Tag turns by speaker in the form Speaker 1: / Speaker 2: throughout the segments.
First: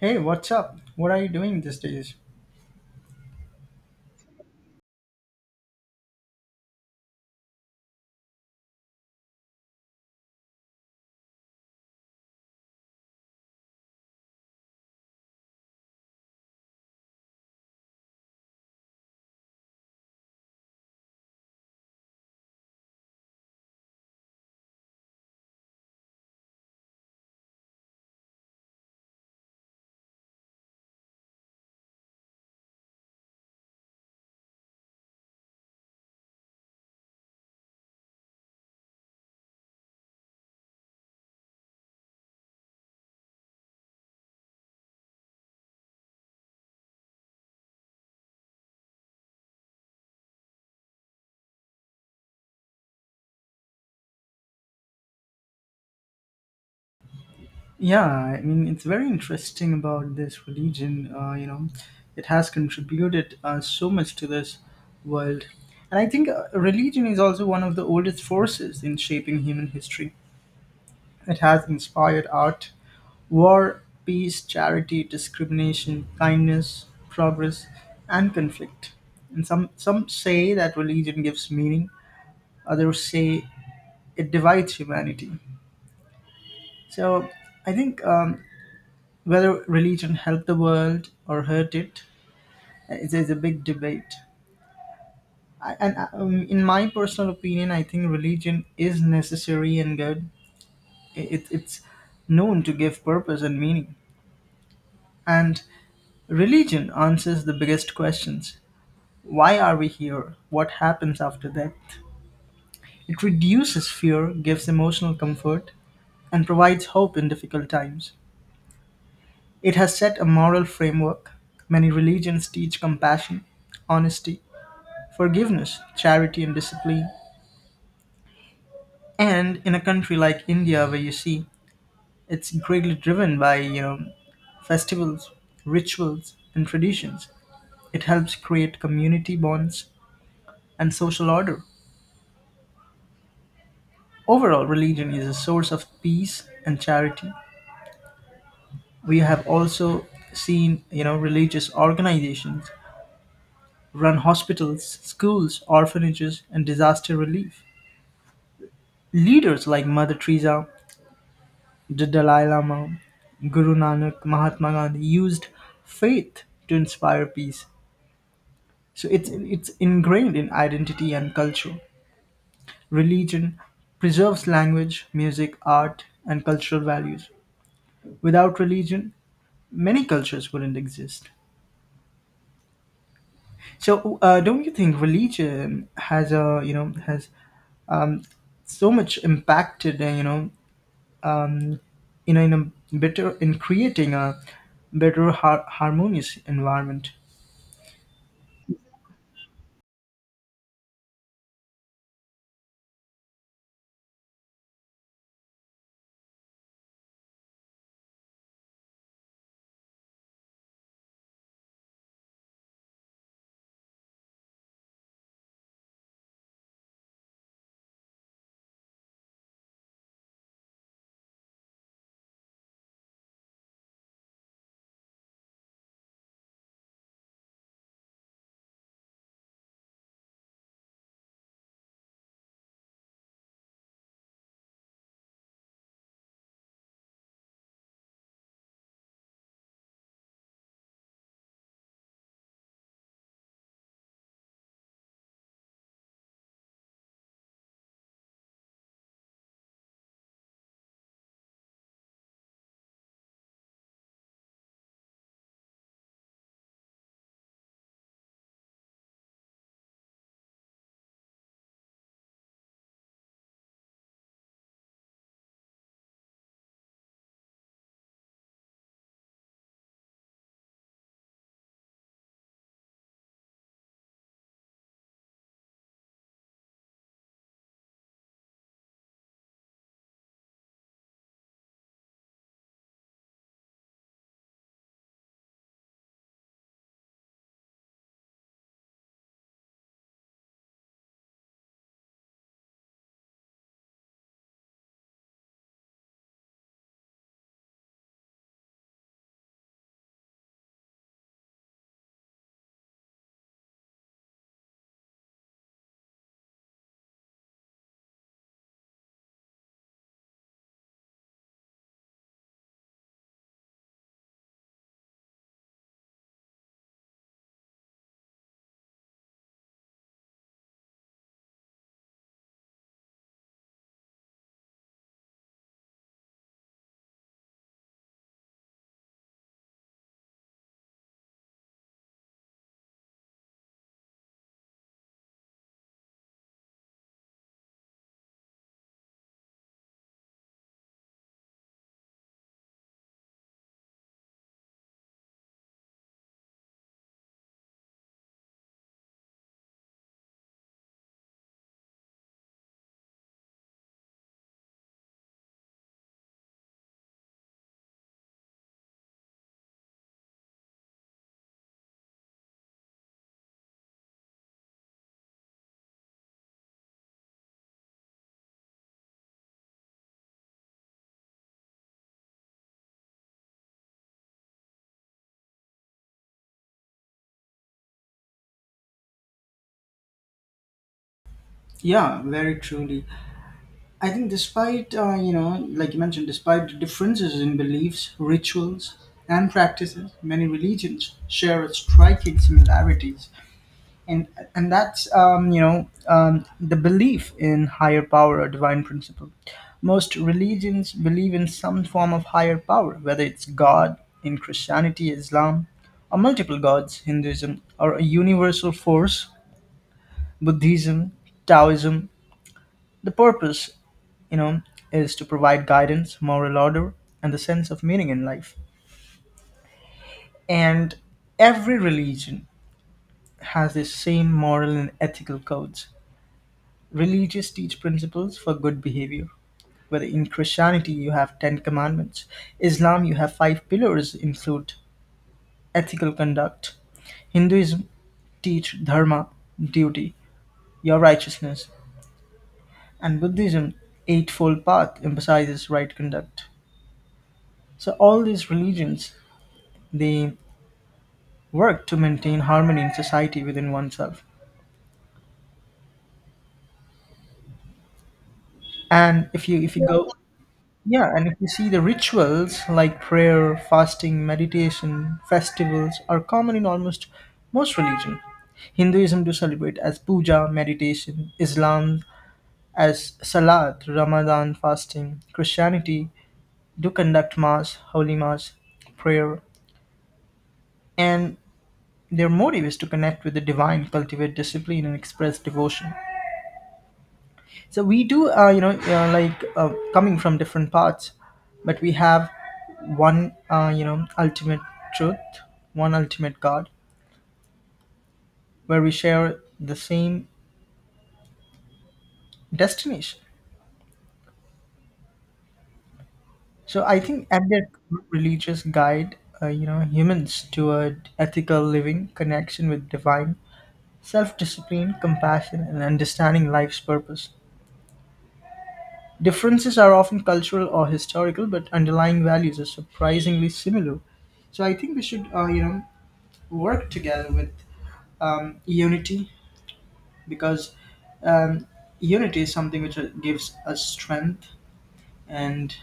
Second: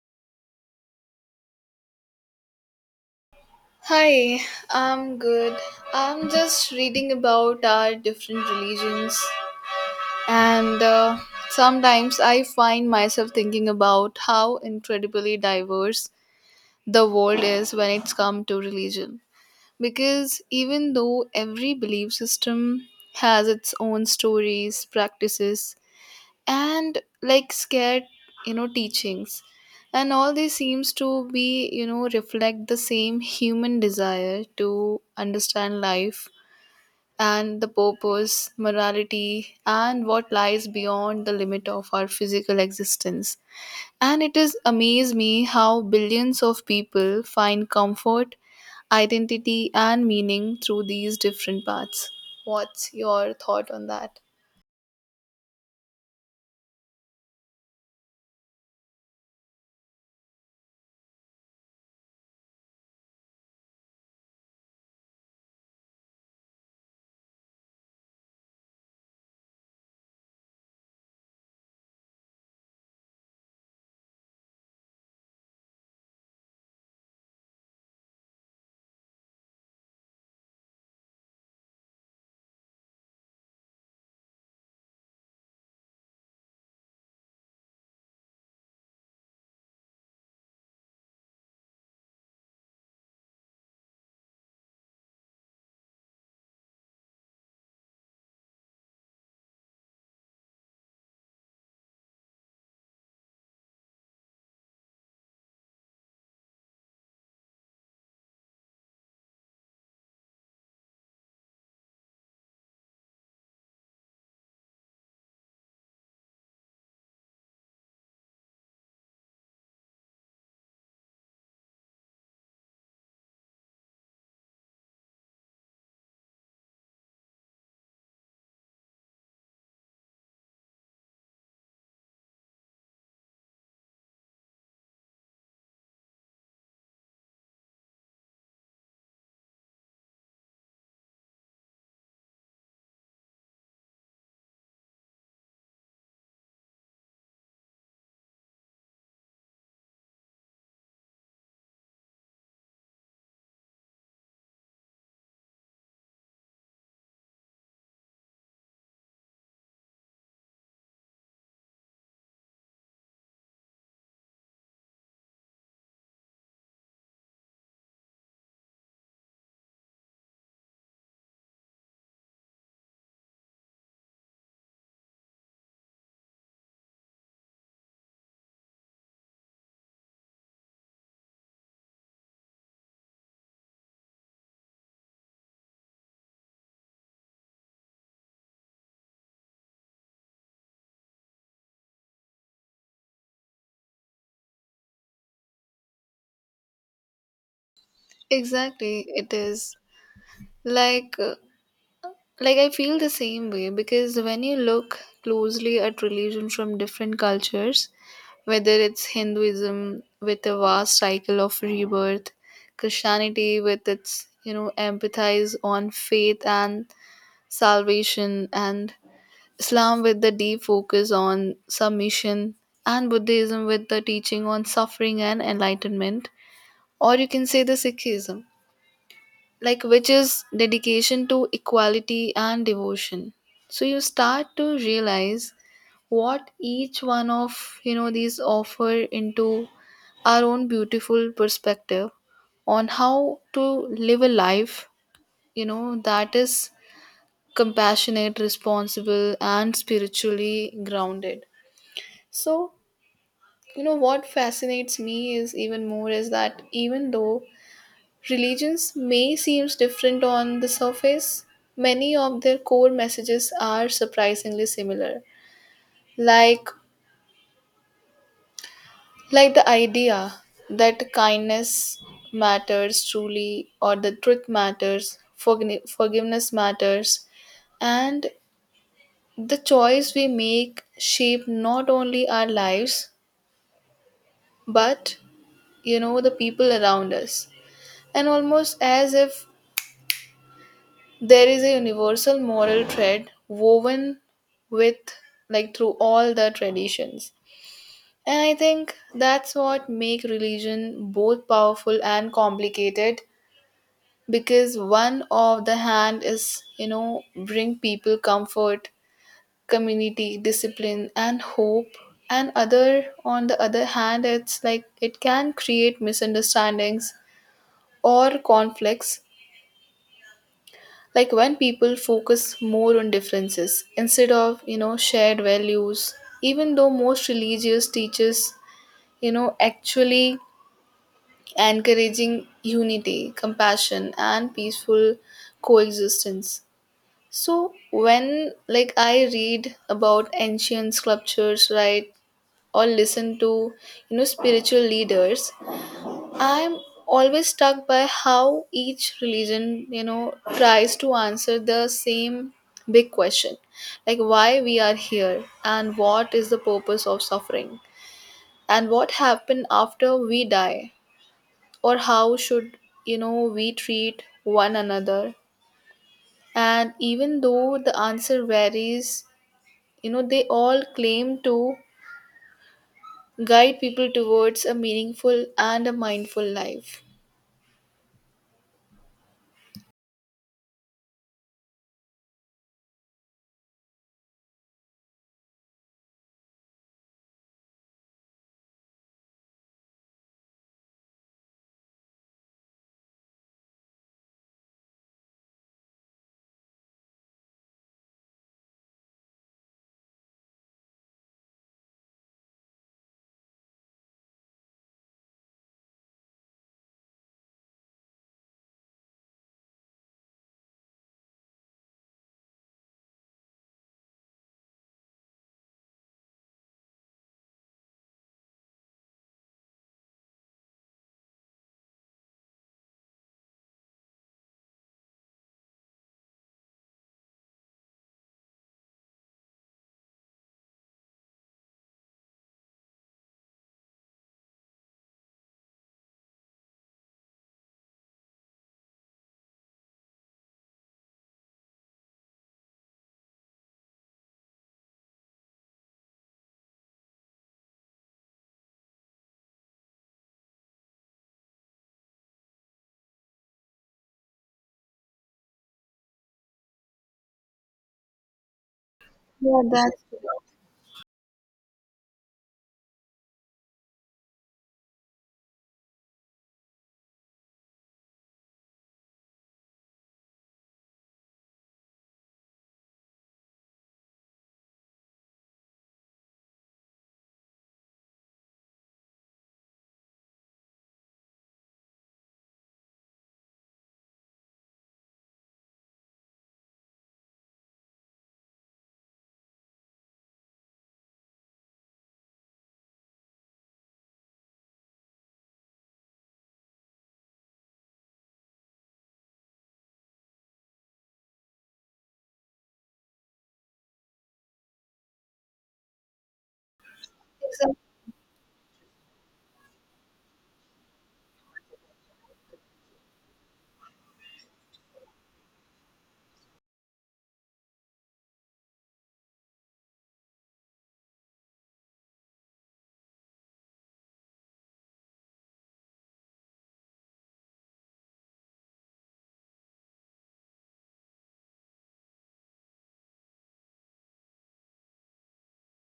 Speaker 1: Hey, what's up? What are you doing these days?
Speaker 2: Hi, I'm good. I'm just reading about our different religions, and sometimes I find myself thinking about how incredibly diverse the world is when it's come to religion. Because even though every belief system has its own stories, practices, and like scared teachings, and all this seems to be reflect the same human desire to understand life and the purpose, morality, and what lies beyond the limit of our physical existence. And it is amaze me how billions of people find comfort, identity, and meaning through these different paths. What's your thought on that?
Speaker 1: Yeah, I mean, it's very interesting about this religion. You know, it has contributed so much to this world. And I think religion is also one of the oldest forces in shaping human history. It has inspired art, war, peace, charity, discrimination, kindness, progress, and conflict. And some say that religion gives meaning, others say it divides humanity. So I think whether religion helped the world or hurt it is a big debate. I, and In my personal opinion, I think religion is necessary and good. It's known to give purpose and meaning. And religion answers the biggest questions. Why are we here? What happens after death? It reduces fear, gives emotional comfort, and provides hope in difficult times. It has set a moral framework. Many religions teach compassion, honesty, forgiveness, charity, and discipline. And in a country like India, where you see it's greatly driven by you know festivals, rituals, and traditions, it helps create community bonds and social order. Overall, religion is a source of peace and charity. We have also seen, you know, religious organizations run hospitals, schools, orphanages, and disaster relief. Leaders like Mother Teresa, the Dalai Lama, Guru Nanak, Mahatma Gandhi used faith to inspire peace. So it's ingrained in identity and culture. Religion preserves language, music, art, and cultural values. Without religion, many cultures wouldn't exist. So don't you think religion has a you know has um, so much impacted um, you know in a better in creating a better harmonious environment?
Speaker 2: Exactly, it is. Like uh, Like, I feel the same way, because when you look closely at religion from different cultures, whether it's Hinduism with a vast cycle of rebirth, Christianity with its, empathize on faith and salvation, and Islam with the deep focus on submission, and Buddhism with the teaching on suffering and enlightenment, or you can say the Sikhism, like, which is dedication to equality and devotion, so you start to realize what each one of, these offer into our own beautiful perspective on how to live a life, that is compassionate, responsible, and spiritually grounded. So, what fascinates me is even more is that even though religions may seem different on the surface, many of their core messages are surprisingly similar. Like like the idea that kindness matters truly, or the truth matters, forgiveness matters, and the choice we make shape not only our lives, but the people around us. And almost as if there is a universal moral thread woven with, like, through all the traditions. And I think that's what make religion both powerful and complicated, because one of the hand is, you know, bring people comfort, community, discipline, and hope, and other on the other hand it's like it can create misunderstandings or conflicts, like when people focus more on differences instead of, shared values, even though most religious teaches, actually encouraging unity, compassion, and peaceful coexistence. So when, like, I read about ancient sculptures, right, or listen to, spiritual leaders, I'm always struck by how each religion, you know, tries to answer the same big question, like why we are here, and what is the purpose of suffering, and what happens after we die, or how should, we treat one another. And even though the answer varies, they all claim to guide people towards a meaningful and a mindful life.
Speaker 1: Yeah, very truly. I think, despite, you know, like you mentioned, despite the differences in beliefs, rituals, and practices, many religions share striking similarities. And and that's you know the belief in higher power or divine principle. Most religions believe in some form of higher power, whether it's God in Christianity, Islam, or multiple gods, Hinduism, or a universal force, Buddhism, Taoism. The purpose, you know, is to provide guidance, moral order, and the sense of meaning in life. And every religion has the same moral and ethical codes. Religious teach principles for good behavior. Whether in Christianity you have Ten Commandments, Islam you have five pillars include ethical conduct. Hinduism teach dharma, duty, your righteousness, and Buddhism eightfold path emphasizes right conduct. So all these religions they work to maintain harmony in society within oneself. And if you
Speaker 2: yeah
Speaker 1: if you go.
Speaker 2: that's
Speaker 1: Yeah, and if you see the rituals like prayer, fasting, meditation, festivals are common in almost most religion. Hinduism to celebrate as puja, meditation, Islam as salat, Ramadan fasting, Christianity do conduct mass, holy mass, prayer, and their motive is to connect with the divine, cultivate discipline and express devotion. So we do, you know, coming from different parts, but we have one, you know, ultimate truth, one ultimate God, where we share the same destination. So I think at their core, religious guide, you know, humans toward ethical living, connection with divine, self-discipline, compassion, and understanding life's purpose. Differences are often cultural or historical, but underlying values are surprisingly similar. So I think we should, you know, work together with unity, because um, unity is something which gives us strength, and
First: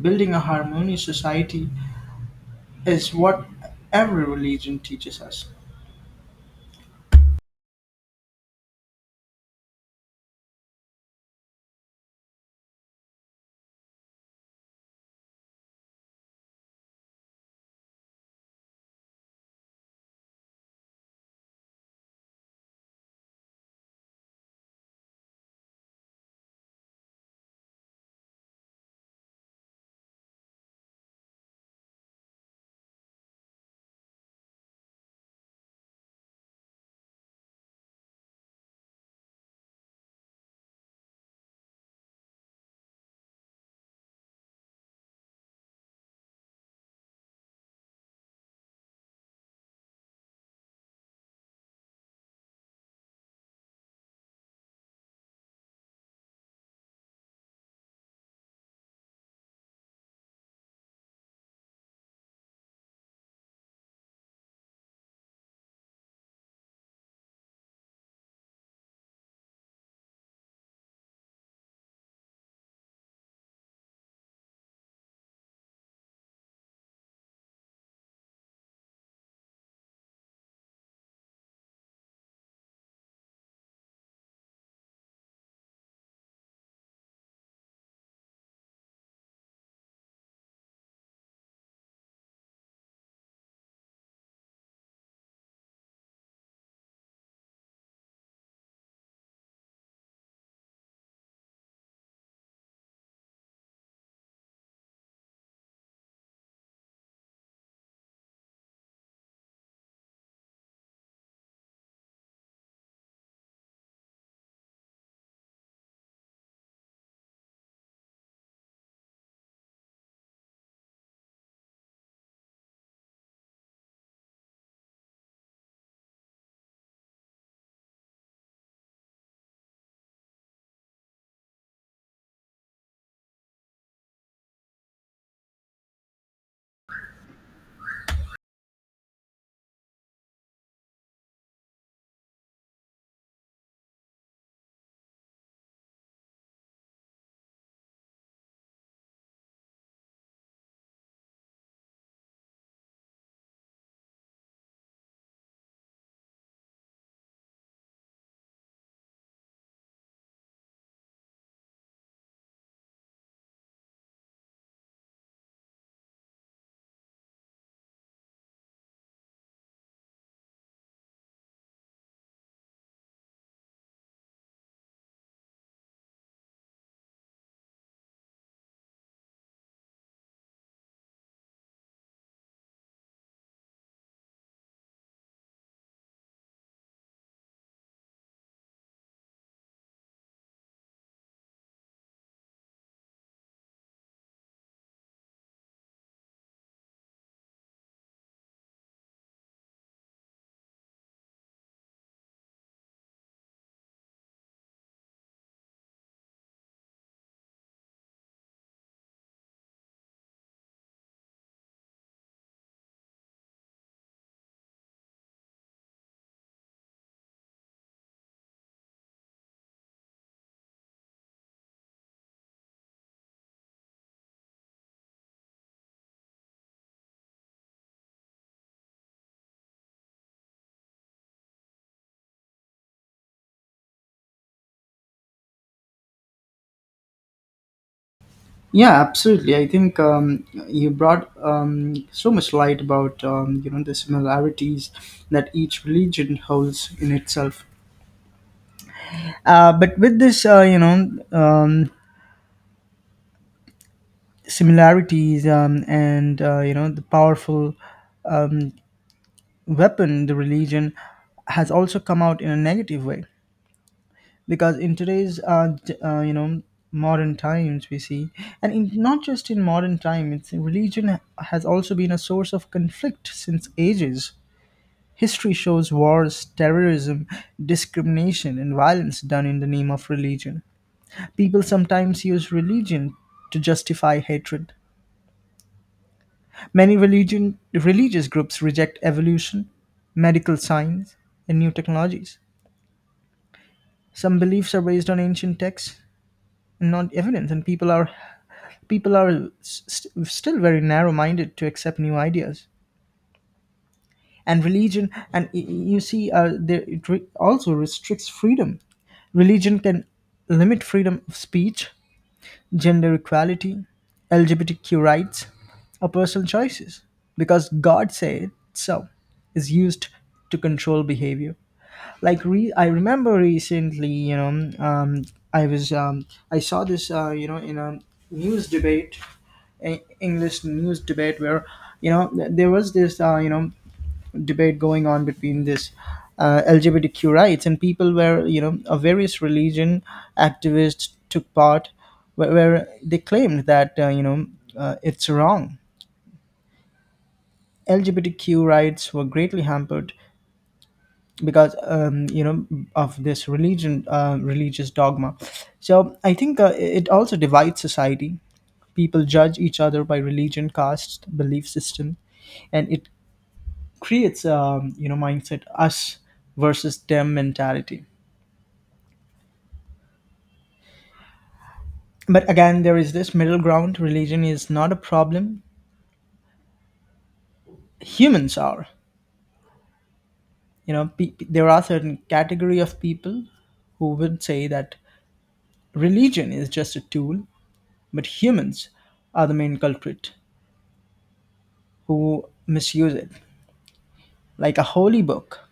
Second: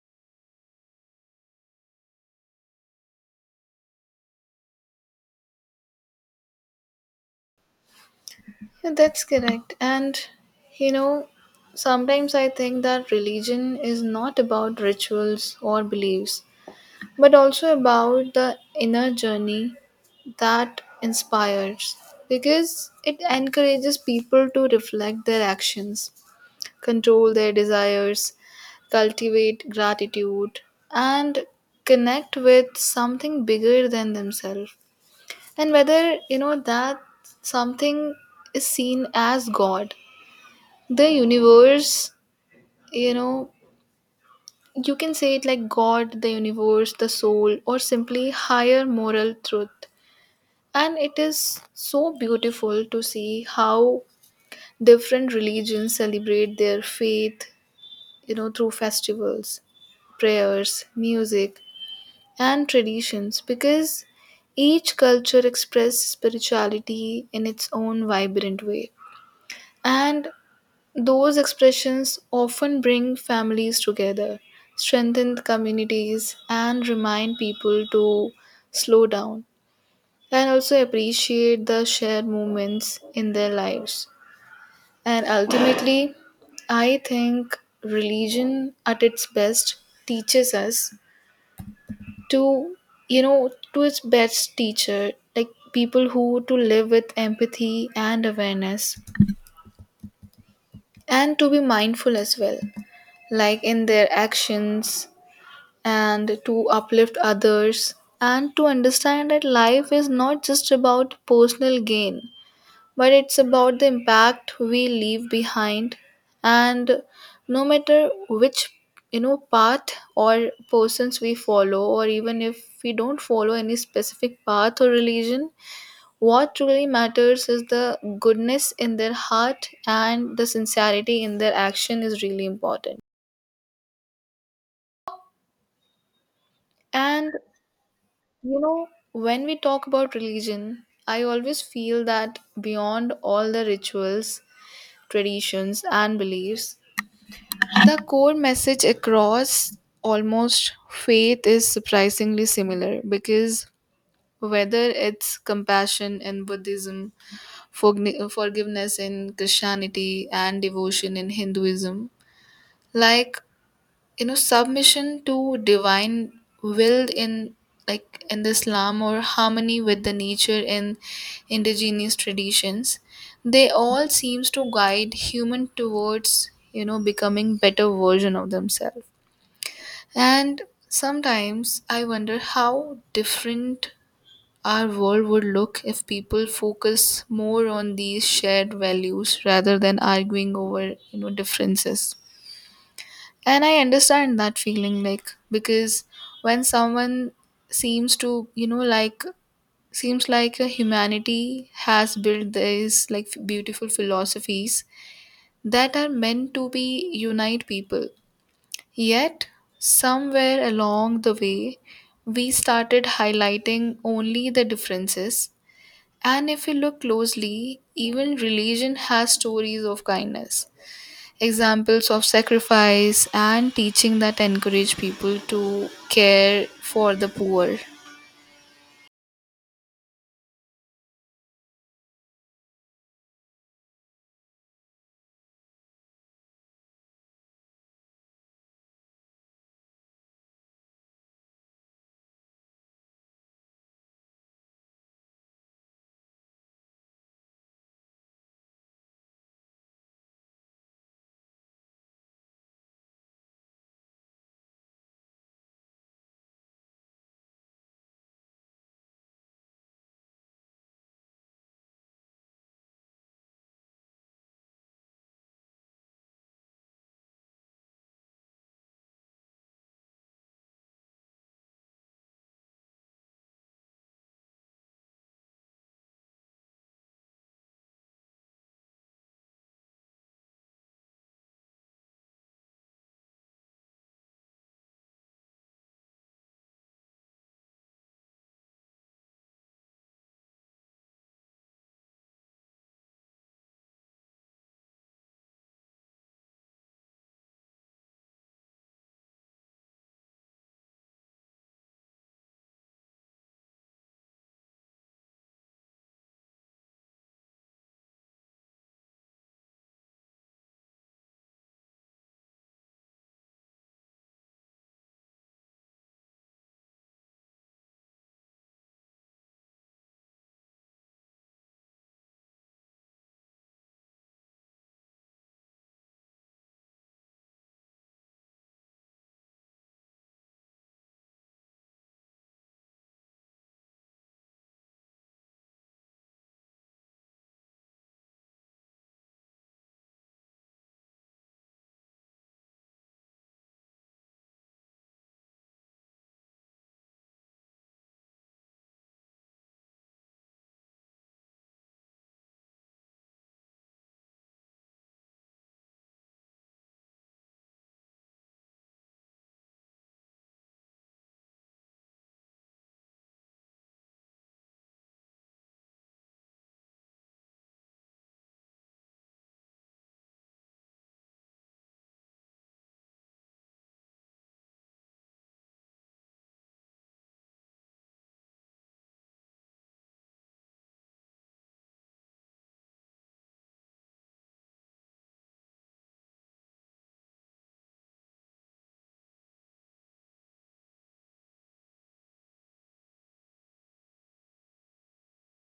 Speaker 1: building a harmonious society is what every religion teaches us.
Speaker 2: Yeah, that's correct. And you know, sometimes I think that religion is not about rituals or beliefs, but also about the inner journey that inspires, because it encourages people to reflect their actions, control their desires, cultivate gratitude, and connect with something bigger than themselves. And whether, that something is seen as God, the universe, you know you can say it like God, the universe, the soul, or simply higher moral truth. And it is so beautiful to see how different religions celebrate their faith, through festivals, prayers, music, and traditions, because each culture expresses spirituality in its own vibrant way. And those expressions often bring families together, strengthen communities, and remind people to slow down and also appreciate the shared moments in their lives. And ultimately, I think religion at its best teaches us to, you know, to its best teacher, like people who to live with empathy and awareness, and to be mindful as well, like in their actions, and to uplift others, and to understand that life is not just about personal gain, but it's about the impact we leave behind. And no matter which, path or persons we follow, or even if we don't follow any specific path or religion, what truly matters is the goodness in their heart, and the sincerity in their action is really important. And you know, when we talk about religion, I always feel that beyond all the rituals, traditions, and beliefs, the core message across almost faith is surprisingly similar, because whether it's compassion in Buddhism, forgiveness in Christianity, and devotion in Hinduism, like, submission to divine will in, like, in the Islam, or harmony with the nature in indigenous traditions, they all seems to guide human towards, becoming better version of themselves. And sometimes I wonder how different our world would look if people focus more on these shared values rather than arguing over, differences. And I understand that feeling, like, because when someone seems to, you know, like, seems like a humanity has built these, like, beautiful philosophies that are meant to be unite people. Yet, somewhere along the way, we started highlighting only the differences. And if you look closely, even religion has stories of kindness, examples of sacrifice, and teaching that encourage people to care for the poor.
Speaker 1: Yeah, absolutely. I think you brought so much light about you know the similarities that each religion holds in itself. But with this you know similarities and you know the powerful um, weapon the religion has also come out in a negative way. Because in today's you know modern times we see, and in, not just in modern time, it's religion has also been a source of conflict since ages. History shows wars, terrorism, discrimination, and violence done in the name of religion. People sometimes use religion to justify hatred. Many religion religious groups reject evolution, medical science, and new technologies. Some beliefs are based on ancient texts and not evidence, and still very narrow-minded to accept new ideas. And religion, and you see, there, it also restricts freedom. Religion can limit freedom of speech, gender equality, LGBTQ rights, or personal choices, because God said so is used to control behavior. Like I remember recently you know i was um, I saw this you know in a news debate, English news debate where you know there was this you know debate going on between this LGBTQ rights and people where you know a various religion activists took part, where they claimed that you know it's wrong. LGBTQ rights were greatly hampered because you know of this religion religious dogma. So I think it also divides society. People judge each other by religion, caste, belief system, and it creates you know mindset, us versus them mentality. But again, there is this middle ground. Religion is not a problem, humans are. You know, there are certain category of people who would say that religion is just a tool, but humans are the main culprit who misuse it. Like a holy book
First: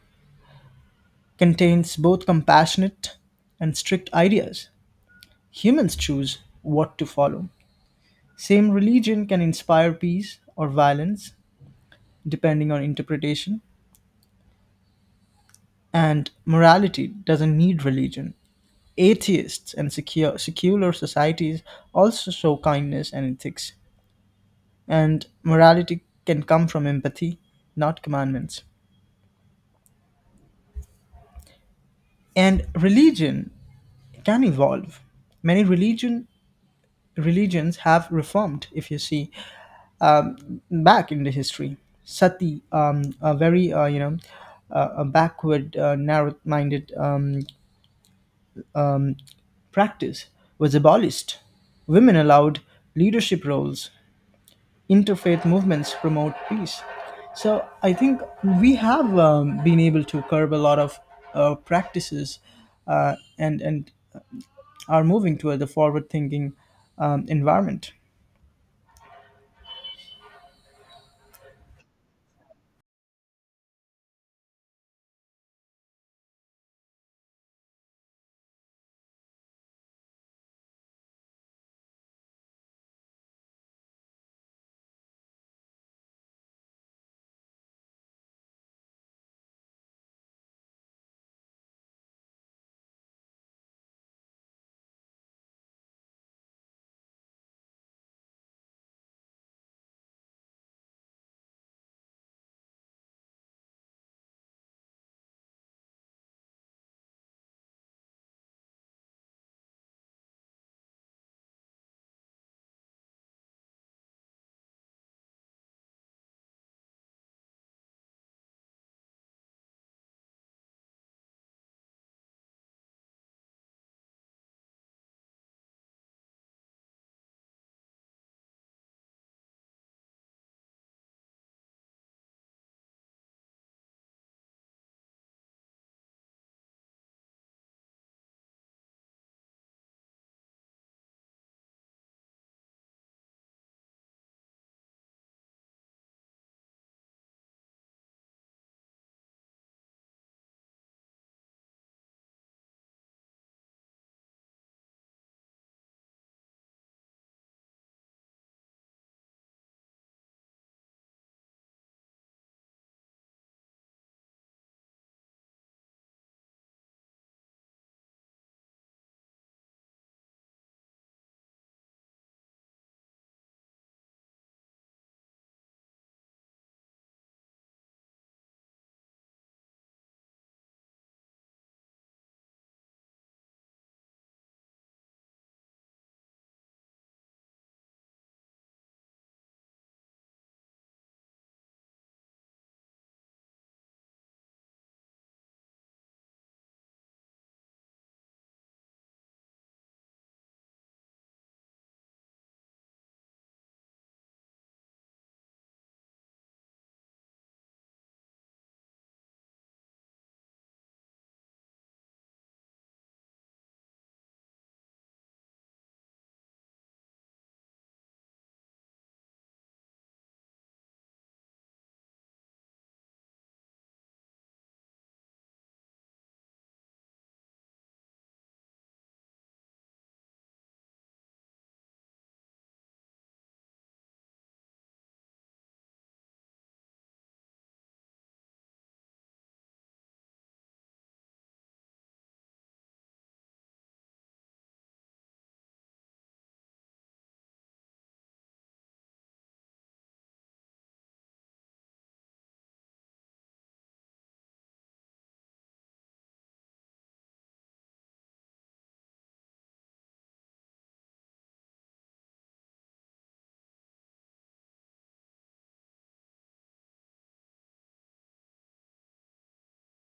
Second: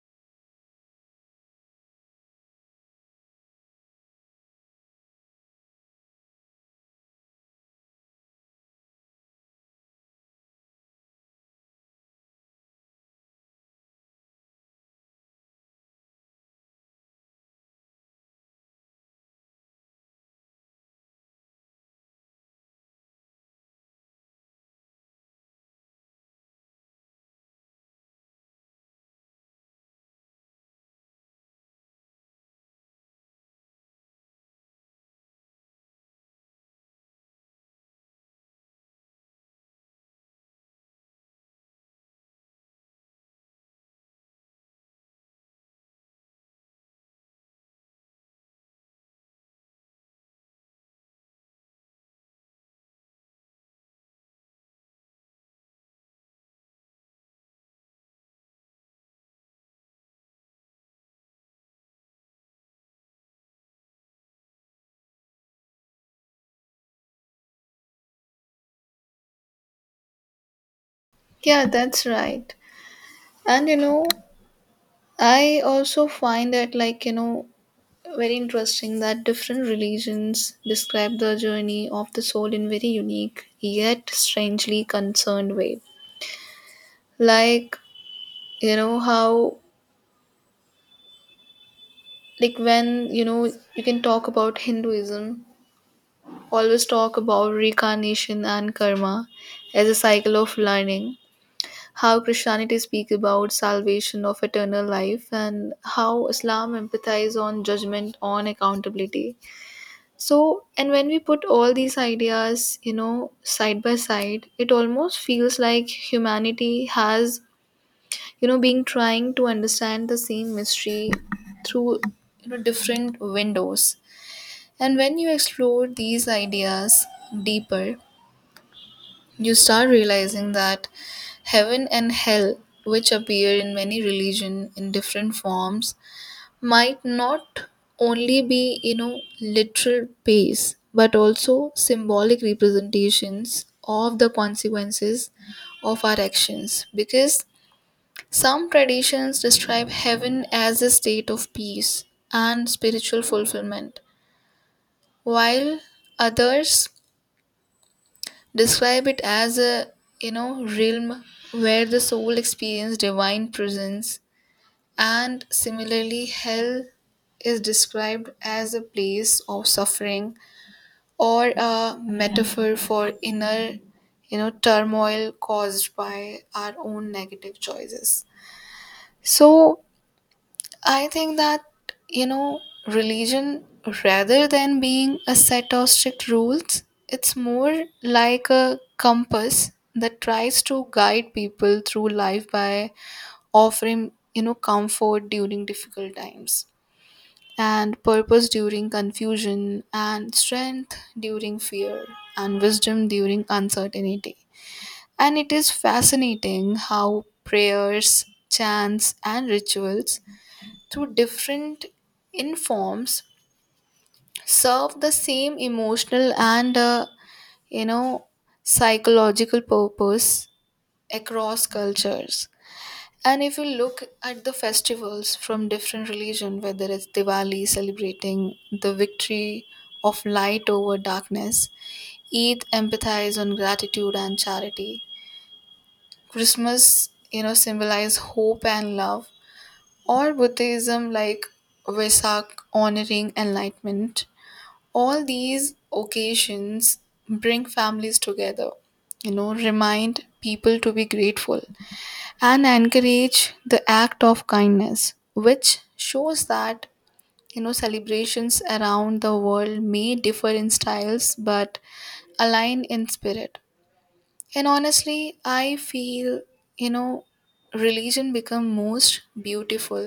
Speaker 1: contains both compassionate and strict ideas. Humans choose what to follow. Same religion can inspire peace or violence depending on interpretation, and morality doesn't need religion. Atheists and secular societies also show kindness and ethics, and morality can come from empathy, not commandments. And religion can evolve. Many religions have reformed. If you see um, back in the history, sati, a very you know a backward narrow-minded practice was abolished, women allowed leadership roles, interfaith movements promote peace. So I think we have been able to curb a lot of practices , and are moving toward the forward thinking environment.
Speaker 2: Yeah, that's right. And you know, I also find that, like, you know, very interesting that different religions describe the journey of the soul in very unique yet strangely concerned way. Like, you know, how like when, you know, you can talk about Hinduism always talk about reincarnation and karma as a cycle of learning, how Christianity speaks about salvation of eternal life, and how Islam emphasizes on judgment, on accountability. So, and when we put all these ideas, you know, side by side, it almost feels like humanity has, you know, been trying to understand the same mystery through, different windows. And when you explore these ideas deeper, you start realizing that heaven and hell, which appear in many religion in different forms, might not only be, you know, literal base, but also symbolic representations of the consequences of our actions. Because some traditions describe heaven as a state of peace and spiritual fulfillment, while others describe it as a, realm where the soul experiences divine presence. And similarly, hell is described as a place of suffering, or a metaphor for inner, turmoil caused by our own negative choices. So I think that, you know, religion, rather than being a set of strict rules, it's more like a compass that tries to guide people through life by offering, you know, comfort during difficult times, and purpose during confusion, and strength during fear, and wisdom during uncertainty. And it is fascinating how prayers, chants, and rituals through different informs serve the same emotional and, you know psychological purpose across cultures. And if you look at the festivals from different religion, whether it's Diwali celebrating the victory of light over darkness, Eid empathize on gratitude and charity, Christmas, symbolize hope and love, or Buddhism, like Vesak honoring enlightenment, all these occasions bring families together, remind people to be grateful, and encourage the act of kindness, which shows that, celebrations around the world may differ in styles, but align in spirit. And honestly, I feel, you know religion become most beautiful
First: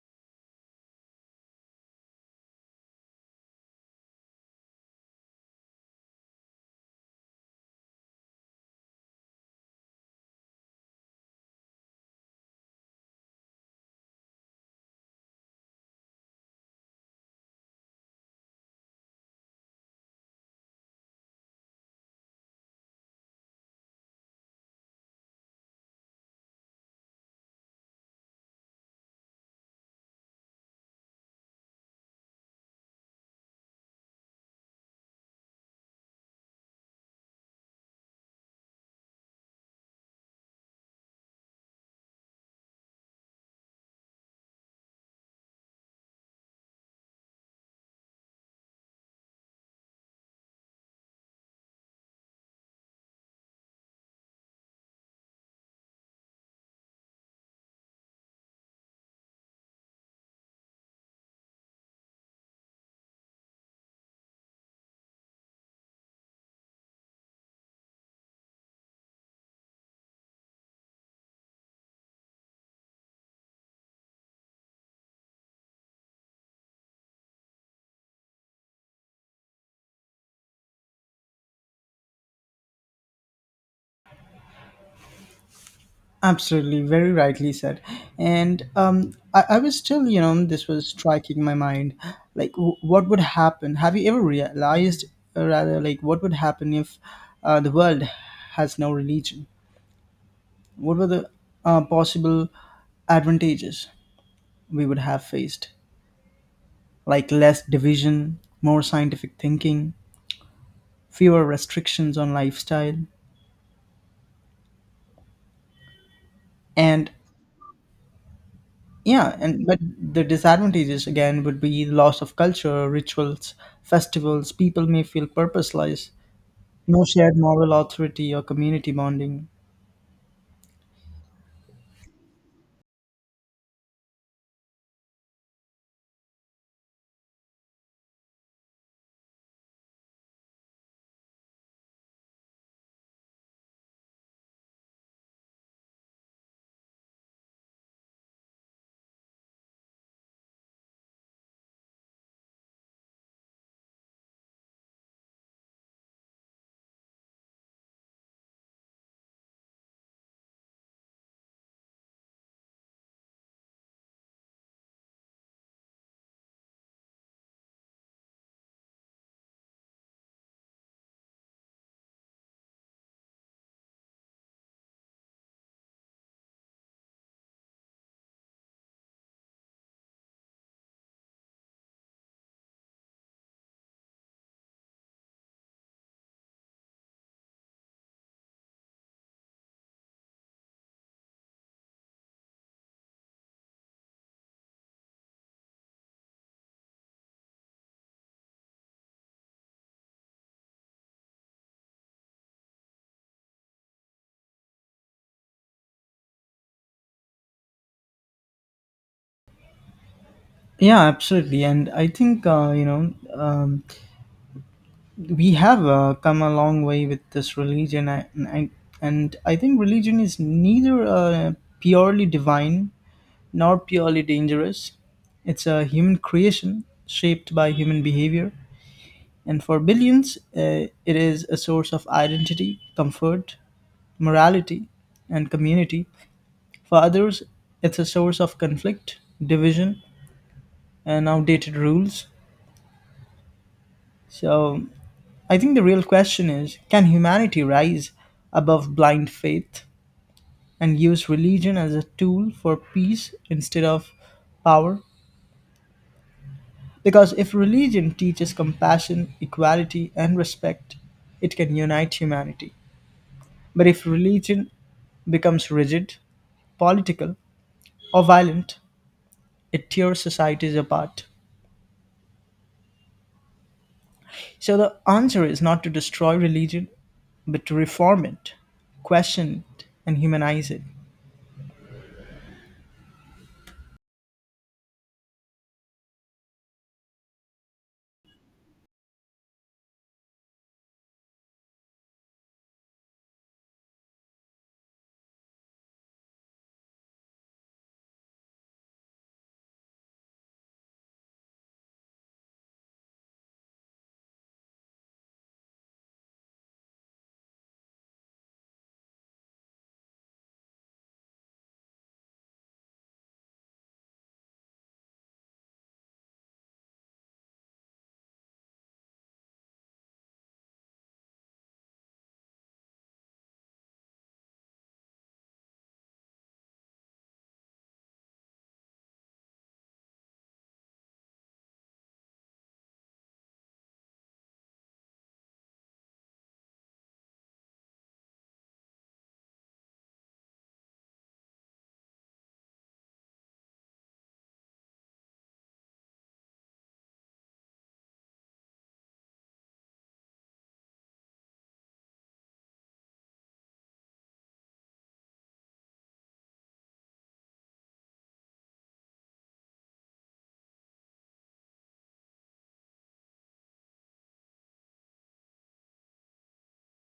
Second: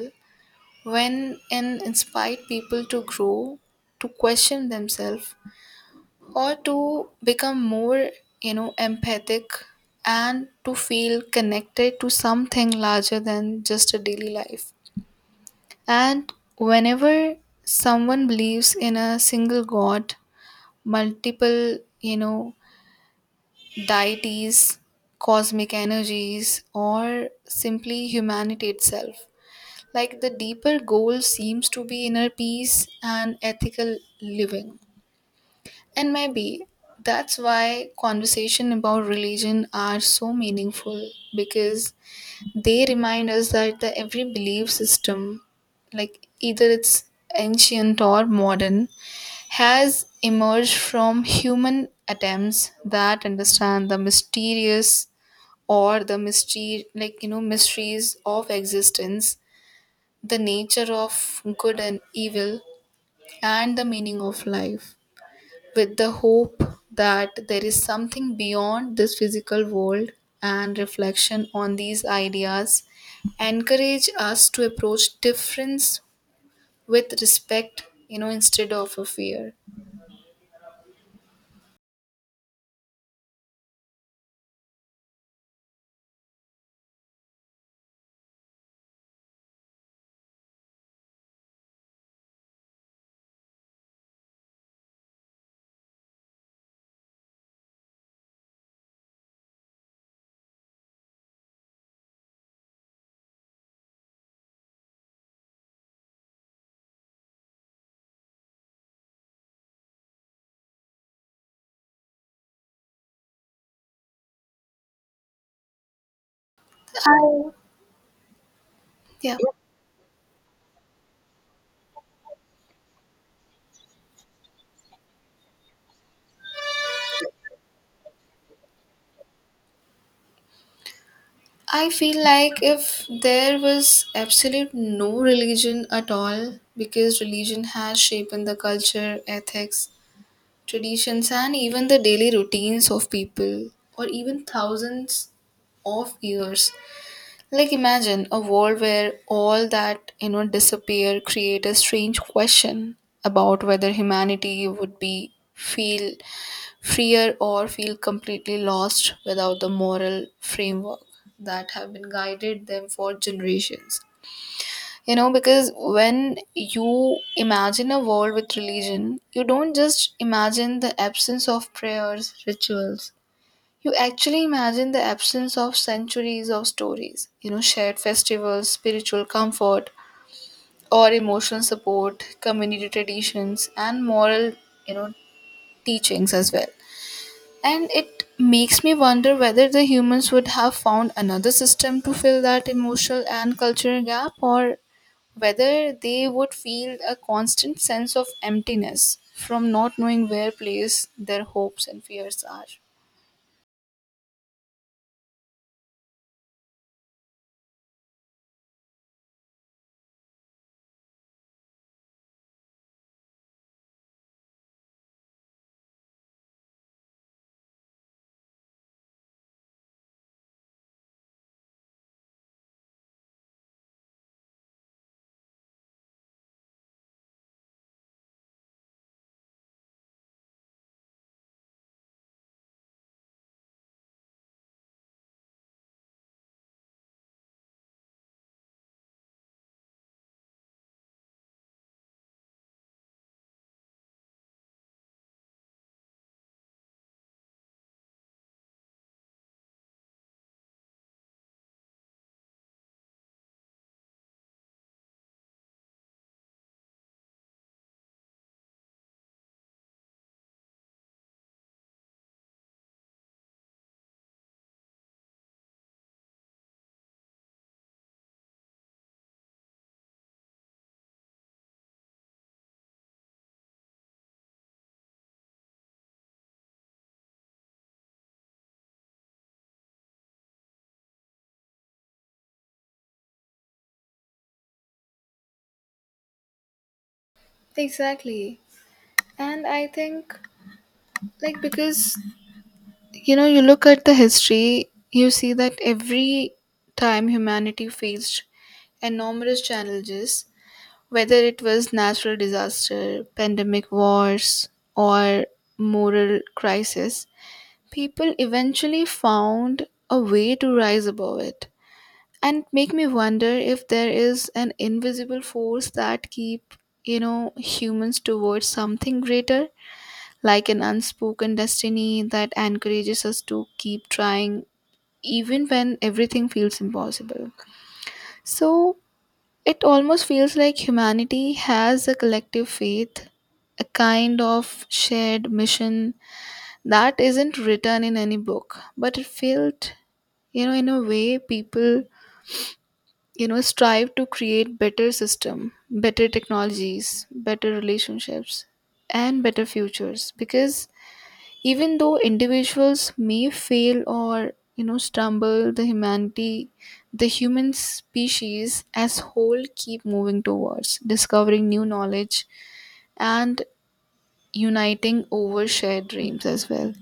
Speaker 2: when it inspired people to grow, to question themselves, or to become more, empathic, and to feel connected to something larger than just a daily life. And whenever someone believes in a single God, multiple, deities, cosmic energies, or simply humanity itself, like the deeper goal seems to be inner peace and ethical living. And maybe that's why conversation about religion are so meaningful, because they remind us that the every belief system, like either it's ancient or modern, has emerged from human attempts that understand the mysterious, or the mystery, like, mysteries of existence, the nature of good and evil, and the meaning of life, with the hope that there is something beyond this physical world. And reflection on these ideas encourage us to approach difference with respect, instead of a fear.
Speaker 1: Absolutely, very rightly said. And I was still, you know, this was striking my mind. Like, what would happen? Have you ever realized, rather, like, what would happen if the world has no religion? What were the possible advantages we would have faced? Like, less division, more scientific thinking, fewer restrictions on lifestyle, and yeah,
Speaker 2: Yeah,
Speaker 1: and but the disadvantages again would be the loss of culture, rituals, festivals. People may feel purposeless, no shared moral authority or community bonding.
Speaker 2: I feel like if there was absolute no religion at all, because religion has shaped the culture, ethics, traditions, and even the daily routines of people or even thousands of years. Like, imagine a world where all that, disappear create a strange question about whether humanity would be feel freer or feel completely lost without the moral framework that have been guided them for generations. You know, because when you imagine a world with religion, you don't just imagine the absence of prayers, rituals, you actually imagine the absence of centuries of stories, you know, shared festivals, spiritual comfort, or emotional support, community traditions, and moral, you know, teachings as well. And it makes me wonder whether the humans would have found another system to fill that emotional and cultural gap, or whether they would feel a constant sense of emptiness from not knowing where place their hopes and fears are.
Speaker 1: Yeah, absolutely. And I think you know we have come a long way with this religion. And I think religion is neither purely divine nor purely dangerous. It's a human creation shaped by human behavior. And for billions, it is a source of identity, comfort, morality, and community. For others, it's a source of conflict, division, and outdated rules. So I think the real question is, can humanity rise above blind faith and use religion as a tool for peace instead of power? Because if religion teaches compassion, equality, and respect, it can unite humanity. But if religion becomes rigid, political, or violent, it tears societies apart. So the answer is not to destroy religion, but to reform it, question it, and humanize it.
Speaker 2: Exactly. And I think, like, because you know, you look at the history, you see that every time humanity faced enormous challenges, whether it was natural disaster, pandemic wars, or moral crisis, people eventually found a way to rise above it. And make me wonder if there is an invisible force that keep, humans towards something greater, like an unspoken destiny that encourages us to keep trying even when everything feels impossible. So it almost feels like humanity has a collective faith, a kind of shared mission that isn't written in any book, but it felt, you know, in a way people, strive to create better system, better technologies, better relationships, and better futures, because even though individuals may fail or, stumble, the humanity, the human species as whole keep moving towards discovering new knowledge and uniting over shared dreams as well.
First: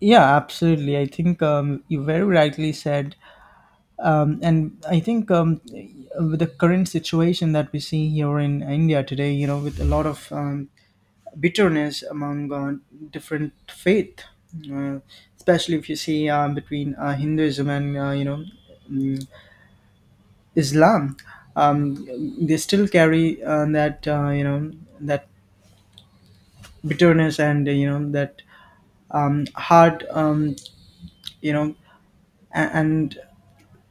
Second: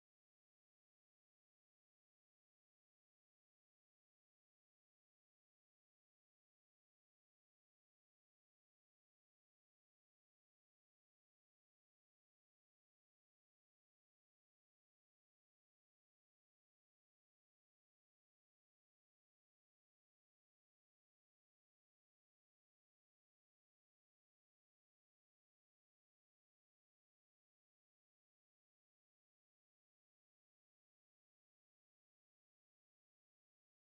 Speaker 1: Yeah, absolutely. I think you very rightly said, and I think with the current situation that we see here in India today, you know, with a lot of bitterness among different faith, uh, especially if you see between Hinduism and mm, Islam. Um, they still carry that you know that bitterness and you know that hard you know and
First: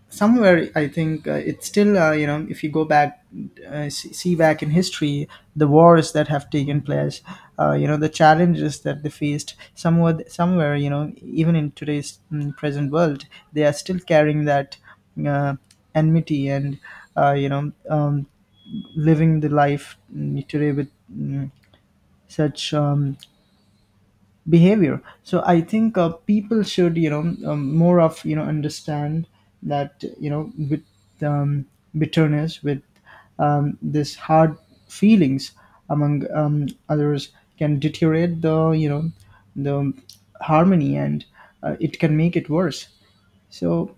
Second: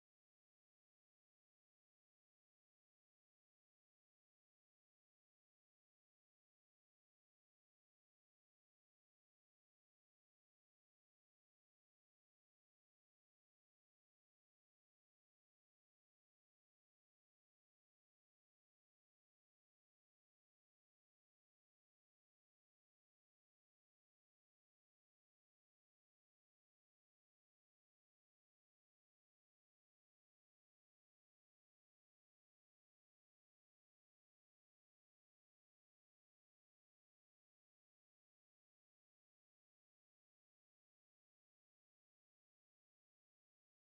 Speaker 1: somewhere I think it's still you know if you go back see back in history, the wars that have taken place, you know the challenges that they faced, somewhat somewhere you know even in today's present world they are still carrying that uh, enmity and you know living the life today with such behavior. So I think people should you know more of you know understand that you know with um, bitterness with this hard feelings among others can deteriorate the you know the harmony, and it can make it worse. So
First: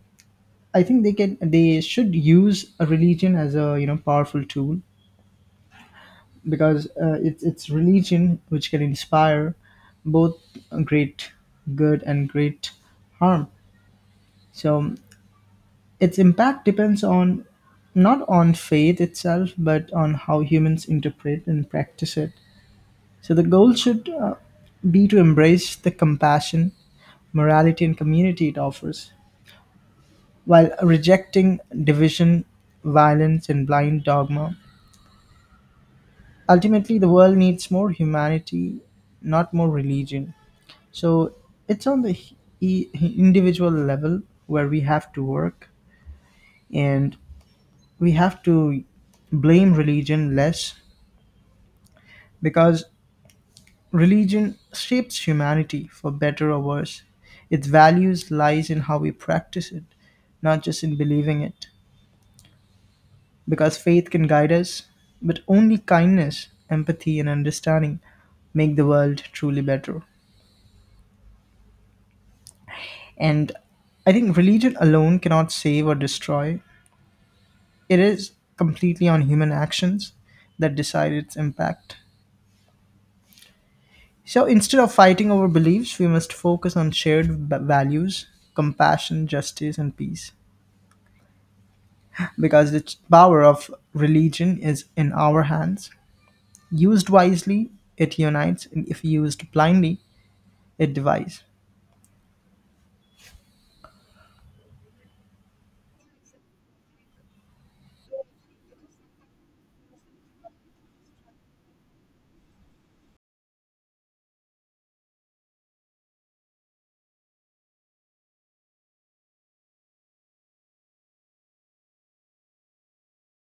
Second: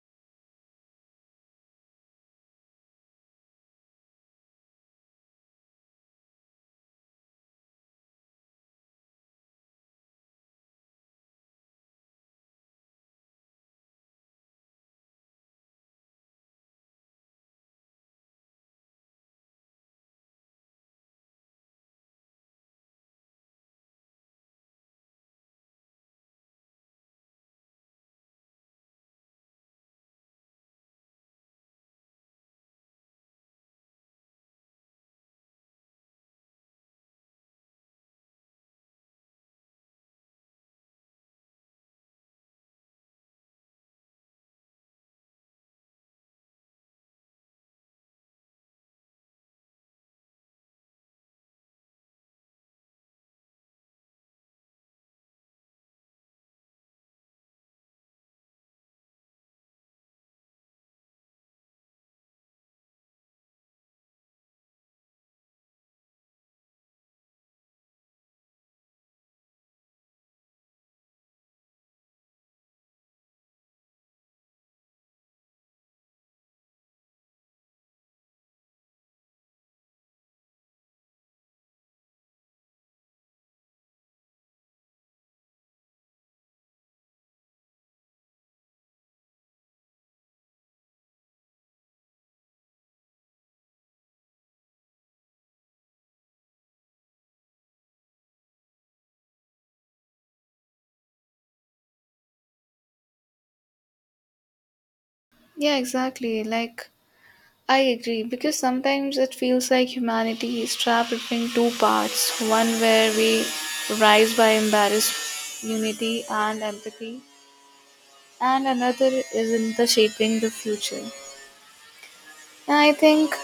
Speaker 1: I think they should use a religion as a you know powerful tool, because it's religion which can inspire both great good and great harm. So its impact depends on not on faith itself, but on how humans interpret and practice it. So the goal should be to embrace the compassion, morality, and community it offers, while rejecting division, violence, and blind dogma. Ultimately, the world needs more humanity, not more religion. So it's on the individual level where we have to work, and we have to blame religion less, because religion shapes humanity for better or worse. Its values lies in how we practice it, not just in believing it. Because faith can guide us, but only kindness, empathy, and understanding make the world truly better. And I think religion alone cannot save or destroy, it is completely on human actions that decide its impact. So instead of fighting over beliefs, we must focus on shared values, compassion, justice, and peace. Because the power of religion is in our hands. Used wisely, it unites, and if used blindly, it divides.
Speaker 2: Yeah, exactly. Like, I agree, because sometimes it feels like humanity is trapped between two parts, one where we rise by embarrassed unity and empathy, and another is in the shaping the future. Yeah, I think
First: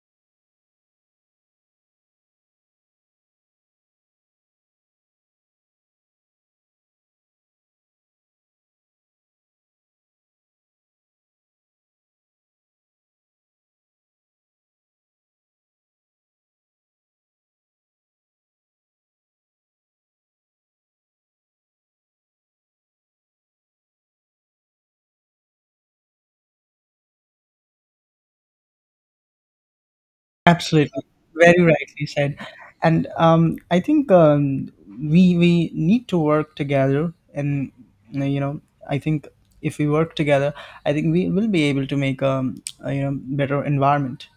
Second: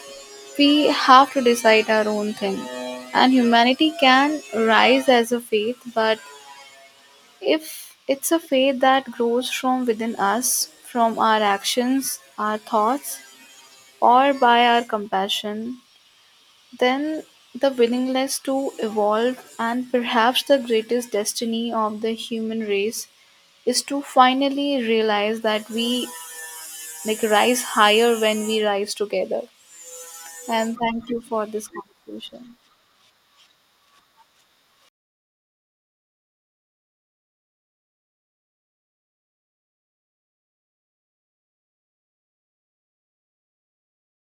Speaker 2: we have to decide our own thing. And humanity can rise as a faith, but if it's a faith that grows from within us, from our actions, our thoughts, or by our compassion, then the willingness to evolve and perhaps the greatest destiny of the human race is to finally realize that we, like, rise higher when we rise together. And
Speaker 1: Absolutely,
Speaker 2: thank you for
Speaker 1: very
Speaker 2: this
Speaker 1: rightly said,
Speaker 2: conversation.
Speaker 1: and I think we need to work together, and you know, I think if we work together, I think we will be able to make a you know better environment.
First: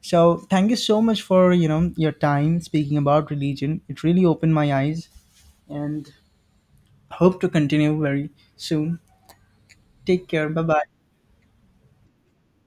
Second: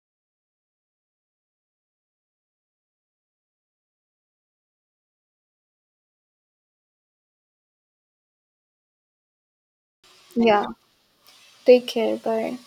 Speaker 1: So thank you so much for you know your time speaking about religion. It really opened my eyes, and hope to continue very soon. Take care. Bye
Speaker 2: Yeah.
Speaker 1: bye.
Speaker 2: Take care. Bye.